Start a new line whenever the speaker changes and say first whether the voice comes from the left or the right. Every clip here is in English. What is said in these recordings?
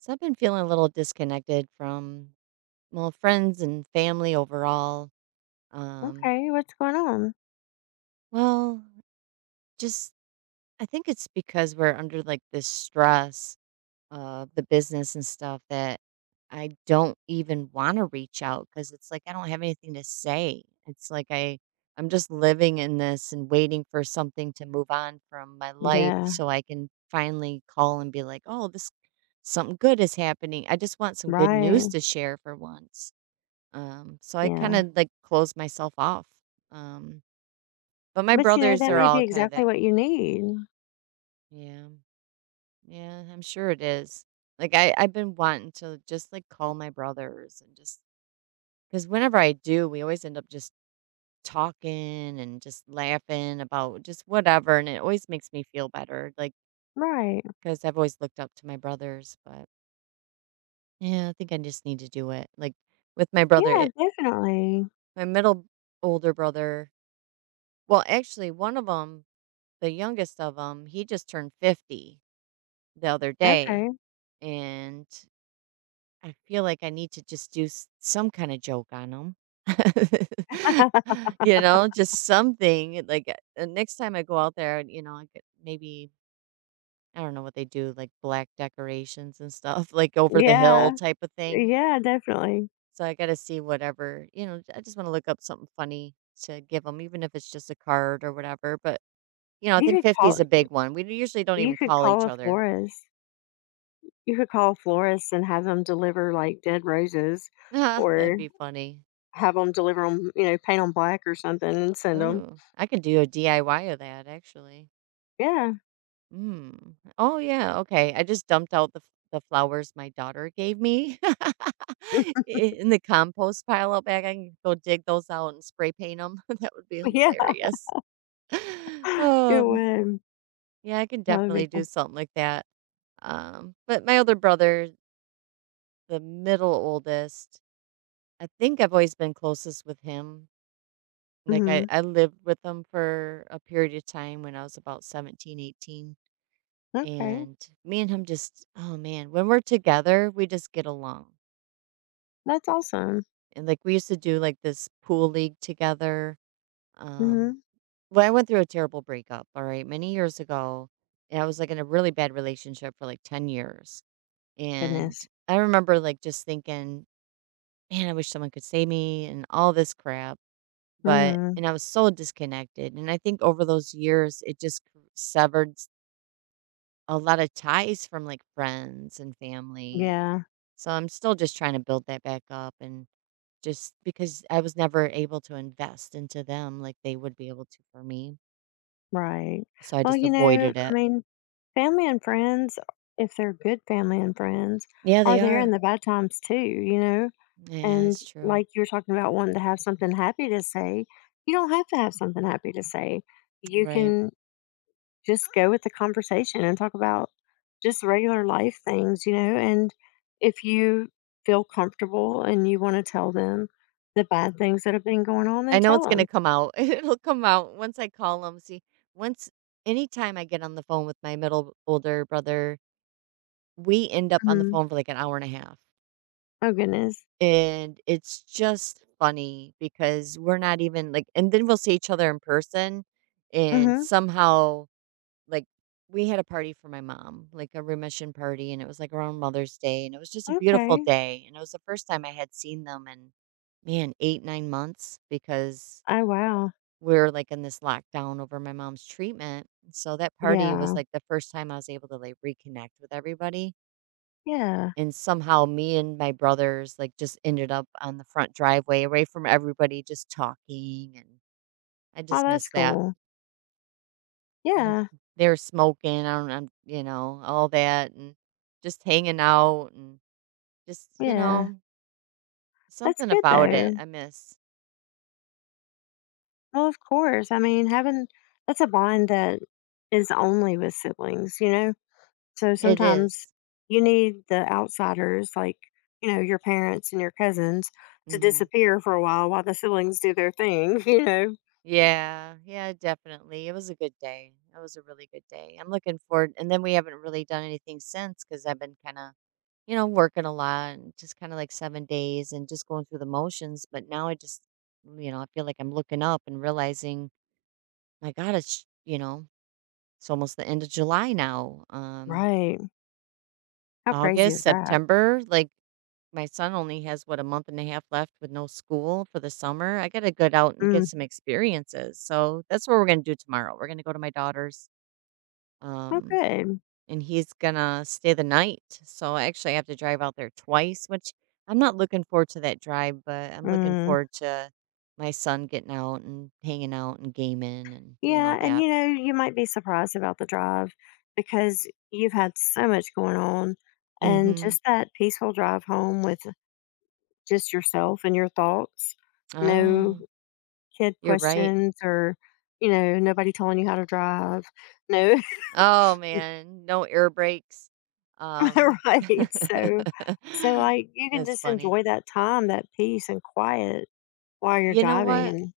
right: So I've been feeling a little disconnected from, well, friends and family overall. Um,
left: Okay, what's going on?
right: well, just, I think it's because we're under like this stress of the business and stuff that I don't even want to reach out because it's like I don't have anything to say. It's like I'm just living in this and waiting for something to move on from my life
left: Yeah,
right: so I can finally call and be like, "Oh, this something good is happening. I just want some good news
left: right.
right: to share for once." So I kind
left: Yeah.
right: of like closed myself off. Um, but my
left: But you know,
right: brothers
left: that
right: are
left: may be
right: all kind of
left: exactly
right: that.
left: what you need.
right: Yeah, yeah, I'm sure it is. Like I've been wanting to just like call my brothers and just because whenever I do, we always end up just talking and just laughing about just whatever, and it always makes me feel better. Like
left: Right.
right: because I've always looked up to my brothers, but yeah, I think I just need to do it. Like with my brother,
left: Yeah,
right: it,
left: definitely.
right: my middle older brother. Well, actually, one of them, the youngest of them, he just turned 50 the other day.
left: Okay.
right: And I feel like I need to just do some kind of joke on him. Just something like next time I go out there, I could maybe, I don't know what they do, like black decorations and stuff, like over the hill
left: Yeah.
right: type of thing.
left: Yeah, definitely.
right: So I got to see whatever, I just want to look up something funny to give them, even if it's just a card or whatever. But I
left: You
right: think
left: could
right: 50
left: call
right: is a big one. We usually don't
left: you
right: even
left: could
right: call
left: call
right: each
left: a
right: other.
left: florist. You could call a florist and have them deliver like dead roses,
right: Ah, that'd
left: or
right: be funny.
left: have them deliver them, you know, paint on black or something and send them.
right: Oh, I could do a DIY of that actually.
left: Yeah.
right: Mm. Oh yeah, okay. I just dumped out the the flowers my daughter gave me in the compost pile out back. I can go dig those out and spray paint them. That would be
left: Yeah.
right: hilarious.
left: It
right: Um,
left: would.
right: yeah, I can
left: That would be
right: definitely do
left: cool.
right: something like that. But my other brother, the middle oldest, I think I've always been closest with him. Like, I
left: Hmm.
right: I lived with him for a period of time when I was about 17, 18,
left: Okay.
right: and me and him just, oh, man, when we're together, we just get along,
left: That's awesome.
right: and, like, we used to do, like, this pool league together. um
left: Hmm.
right: well, I went through a terrible breakup, alright, many years ago, and I was, like, in a really bad relationship for, like, 10 years, and
left: Goodness.
right: I remember, like, just thinking, "Man, I wish someone could save me," and all this crap. But
left: Mhm.
right: and I was so disconnected, and I think over those years, it just c severed s a lot of ties from, like, friends and family, and
left: Yeah,
right: so I'm still just trying to build that back up, and just because I was never able to invest into them like they would be able to for me,
left: right.
right: so I
left: Well,
right: just
left: you know,
right: avoided
left: I
right: it.
left: mean, family and friends, if they're good family and friends,
right: Yeah,
left: are
right: they
left: there in
right: are.
left: the bad times too, you know?
right: Yeah,
left: And
right: that's true.
left: like you were talking about wanting to have something happy to say, you don't have to have something happy to say. You
right: Right.
left: can just go with the conversation and talk about just regular life things, you know? And if you feel comfortable and you want to tell them the bad things that have been going on, then
right: I know
left: tell
right: it's gonna
left: them.
right: come out. It'll come out once I call them. See, once anytime I get on the phone with my middle older brother, we end up on the
left: Hmm.
right: phone for like an hour and a half.
left: Oh, goodness.
right: And it's just funny because we're not even like, and then we'll see each other in person. And
left: Hmm.
right: somehow, like, we had a party for my mom, like a remission party. And it was like around Mother's Day. And it was just a beautiful
left: Okay.
right: day. And it was the first time I had seen them in, man, 8, 9 months, because
left: Oh, wow.
right: we're like in this lockdown over my mom's treatment. So that party was
left: Yeah.
right: like the first time I was able to like reconnect with everybody.
left: Yeah.
right: And somehow me and my brothers, like, just ended up on the front driveway away from everybody just talking, and I
left: Oh,
right: just
left: that's
right: miss that.
left: cool.
right: And
left: Yeah.
right: they were smoking, I don't, I'm, you know, all that, and just hanging out, and just,
left: Yeah. That's
right: something
left: good
right: about
left: though.
right: it I miss.
left: Well, of course. I mean, having that's a bond that is only with siblings, you know? So
right: It
left: sometimes
right: is.
left: you need the outsiders, like, you know, your parents and your cousins to
right: Mhm.
left: disappear for a while the siblings do their thing, you know?
right: Yeah, yeah, definitely. It was a good day. It was a really good day. I'm looking forward, and then we haven't really done anything since, because 'cause I've been kinda, working a lot and just kind of like 7 days and just going through the motions. But now I just, I feel like I'm looking up and realizing, my God, it's almost the end of July now.
left: Right. How crazy
right: August,
left: is that?
right: September, like my son only has what a month and a half left with no school for the summer. I got to get out and get
left: Mm.
right: some experiences. So that's what we're going to do tomorrow. We're going to go to my daughter's.
left: Oh,
right: Um,
left: good.
right: and he's gonna stay the night. So I actually have to drive out there twice, which I'm not looking forward to that drive, but I'm looking
left: Mm.
right: forward to my son getting out and hanging out and gaming and doing
left: Yeah,
right: all
left: and
right: that.
left: you know, you might be surprised about the drive because you've had so much going on and
right: Mhm.
left: just that peaceful drive home with just yourself and your thoughts. No
right: Oh,
left: kid
right: you're right.
left: questions, or you know, nobody telling you how to drive. No,
right: Oh man, no air brakes. Um
left: right. So so like you can
right: That's
left: just
right: funny.
left: enjoy that time, that peace and quiet while you're
right: You know
left: driving
right: what?
left: and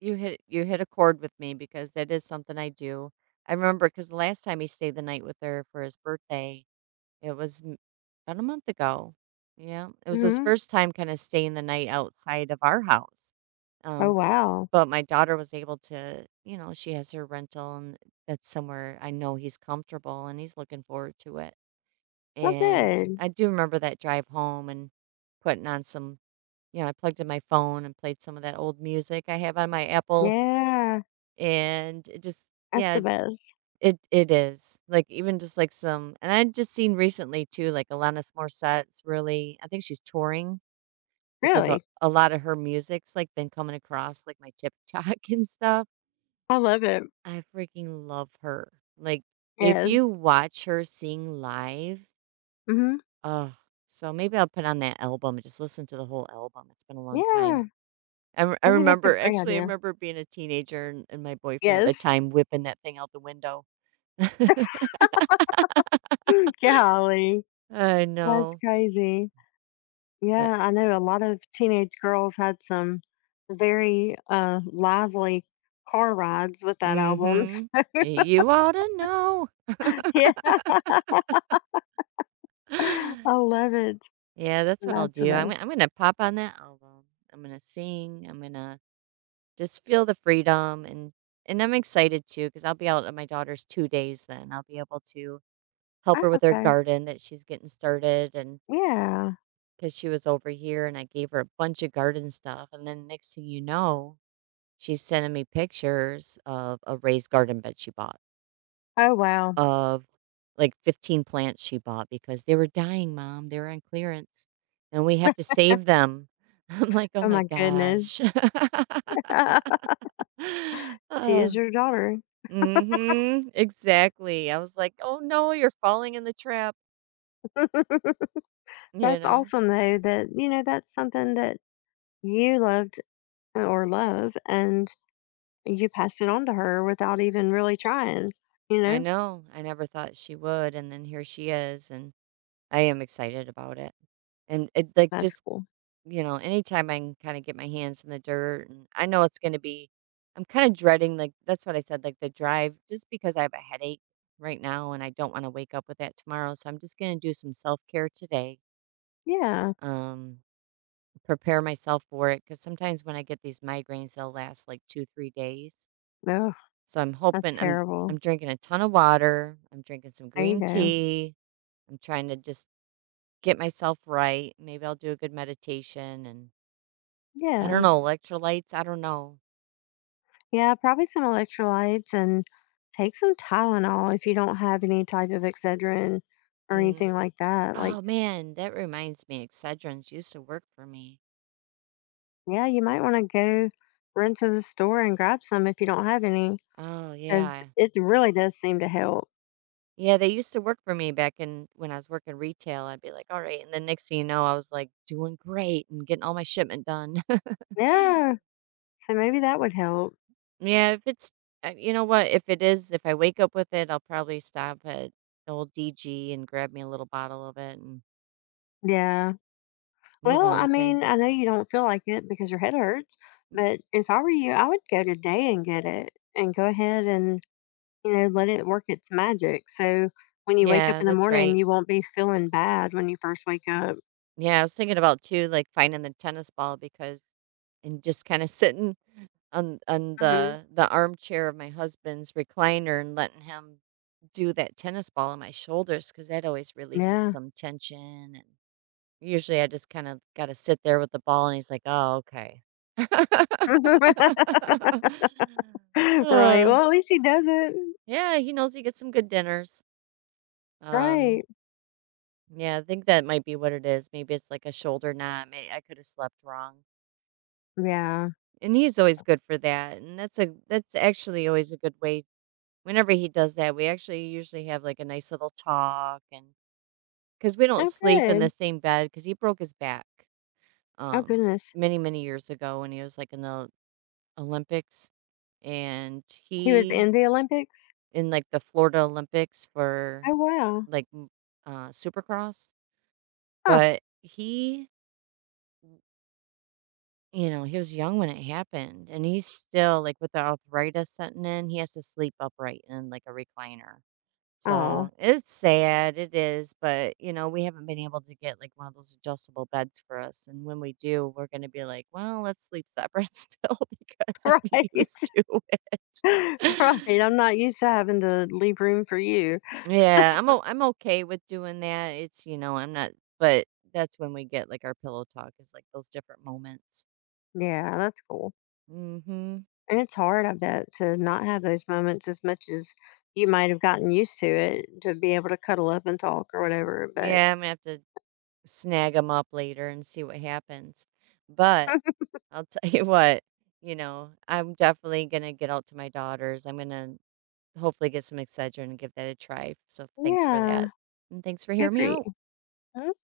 right: You hit a chord with me because that is something I do. I remember, because the last time he stayed the night with her for his birthday, it was m about a month ago. Yeah, it was his
left: mhm.
right: first time kinda staying the night outside of our house,
left: Oh
right: um,
left: wow.
right: but my daughter was able to, she has her rental, and that's somewhere I know he's comfortable, and he's looking forward to it,
left: Well
right: and
left: good.
right: I do remember that drive home and putting on some, I plugged in my phone and played some of that old music I have on my Apple,
left: Yeah.
right: and it just,
left: That's the
right: yeah.
left: best.
right: It is, like, even just, like, some, and I just seen recently too, like, Alanis Morissette's really, I think she's touring because a
left: Really.
right: a lot of her music's, like, been coming across, like, my TikTok and stuff.
left: I love it.
right: I freaking love her. Like, if
left: Yes.
right: you watch her sing live,
left: Mhm.
right: oh, so maybe I'll put on that album and just listen to the whole album. It's been a long
left: Yeah,
right: time. I
left: I think that's a
right: remember
left: great
right: actually, I
left: idea.
right: remember being a teenager and my boyfriend at the
left: Yes.
right: time whipping that thing out the window.
left: Golly,
right: I
left: that's
right: know,
left: crazy.
right: but
left: Yeah, I know a lot of teenage girls had some very, lively car rides with that album.
right: Mhm. You ought to know.
left: Yeah. I love it.
right: Yeah, that's what I'll
left: That's the
right: do.
left: best.
right: I'm gonna pop on that album. I'm gonna sing. I'm gonna just feel the freedom, and I'm excited too, because 'cause I'll be out at my daughter's 2 days then. I'll be able to help
left: Oh,
right: her with her
left: okay.
right: garden that she's getting started, and
left: Yeah.
right: because she was over here and I gave her a bunch of garden stuff, and then next thing you know, she's sending me pictures of a raised garden bed she bought.
left: Oh, wow.
right: Of like 15 plants she bought because they were dying, mom. They were on clearance and we have to save them. I'm like, oh
left: Oh, my
right: my
left: goodness.
right: gosh.
left: She is
right: Oh,
left: your daughter.
right: mm-hmm, exactly. I was like, oh no, you're falling in the trap. You
left: That's
right: know,
left: awesome, though, that, you know, that's something that you loved, or love, and you passed it on to her without even really trying, you
right: I
left: know?
right: know. I never thought she would. And then here she is. And I am excited about it. And it, like,
left: That's
right: just,
left: cool.
right: anytime I can kind of get my hands in the dirt, and I know it's going to be, I'm kind of dreading, like that's what I said, like the drive, just because I have a headache right now and I don't want to wake up with that tomorrow, so I'm just going to do some self-care today.
left: Yeah.
right: Um Prepare myself for it cuz sometimes when I get these migraines they'll last like 2-3 days.
left: Ugh,
right: So I'm
left: that's
right: hoping, I'm
left: terrible.
right: I'm drinking a ton of water, I'm drinking some
left: There you
right: green
left: go.
right: tea, I'm trying to just get myself right. Maybe I'll do a good meditation, and I don't
left: Yeah.
right: know, electrolytes, I don't know.
left: Yeah, probably some electrolytes and take some Tylenol if you don't have any type of Excedrin or anything
right: Mm.
left: like that. Like,
right: Oh man, that reminds me. Excedrins used to work for me.
left: yeah, you might wanna go run to the store and grab some if you don't have any,
right: Oh
left: because
right: yeah.
left: it really does seem to help.
right: Yeah, they used to work for me back in when I was working retail. I'd be like, all right. And then next thing you know, I was like doing great and getting all my shipment done.
left: Yeah. So maybe that would help.
right: Yeah, if it's, you know what? If it is, if I wake up with it, I'll probably stop at the old DG and grab me a little bottle of it and
left: Yeah.
right: move
left: Well,
right: on
left: I
right: with it.
left: mean, I know you don't feel like it because your head hurts, but if I were you, I would go today and get it and go ahead and, you know, let it work its magic. So when you wake up
right: Yeah,
left: in the
right: that's
left: morning,
right: right.
left: you won't be feeling bad when you first wake up.
right: Yeah, I was thinking about too, like finding the tennis ball, because and just kind of sitting on
left: Hmm.
right: the armchair of my husband's recliner and letting him do that tennis ball on my shoulders because that always releases
left: Yeah.
right: some tension. And usually I just kind of got to sit there with the ball, and he's like, "Oh, okay."
left: right.
right: Uh,
left: Well, at least he does it.
right: yeah, he knows he gets some good dinners. Um,
left: Right.
right: yeah, I think that might be what it is. Maybe it's like a shoulder knot. May I could have slept wrong,
left: Yeah.
right: and he's always good for that. And that's actually always a good way. Whenever he does that, we actually usually have, like, a nice little talk, and because we don't
left: Oh,
right: sleep in the
left: good.
right: same bed, because he broke his back,
left: Oh,
right: um,
left: goodness.
right: many, many years ago when he was, like, in the Olympics, and
left: He was
right: he
left: in the Olympics.
right: in, like, the Florida Olympics for,
left: Oh, wow.
right: like, m Supercross,
left: Huh.
right: but he, he was young when it happened, and he's still like, with the arthritis setting in, he has to sleep upright in, like, a recliner.
left: Oh,
right: So it's sad, it is, but we haven't been able to get like one of those adjustable beds for us. And when we do, we're going to be like, well, let's sleep separate still because I'm
left: right.
right: used to it.
left: right. I'm not used to having to leave room for you.
right: Yeah, I'm okay with doing that. It's, I'm not, but that's when we get like our pillow talk is like those different moments.
left: Yeah, that's cool.
right: Mm-hmm.
left: And it's hard, I bet, to not have those moments as much as you might have gotten used to it, to be able to cuddle up and talk or whatever. But
right: Yeah, I'm gonna have to snag them up later and see what happens. But I'll tell you what, I'm definitely gonna get out to my daughters. I'm gonna hopefully get some Excedrin and give that a try. So thanks for
left: yeah,
right: that. And thanks for
left: good
right: hearing me
left: for
right: out.
left: you.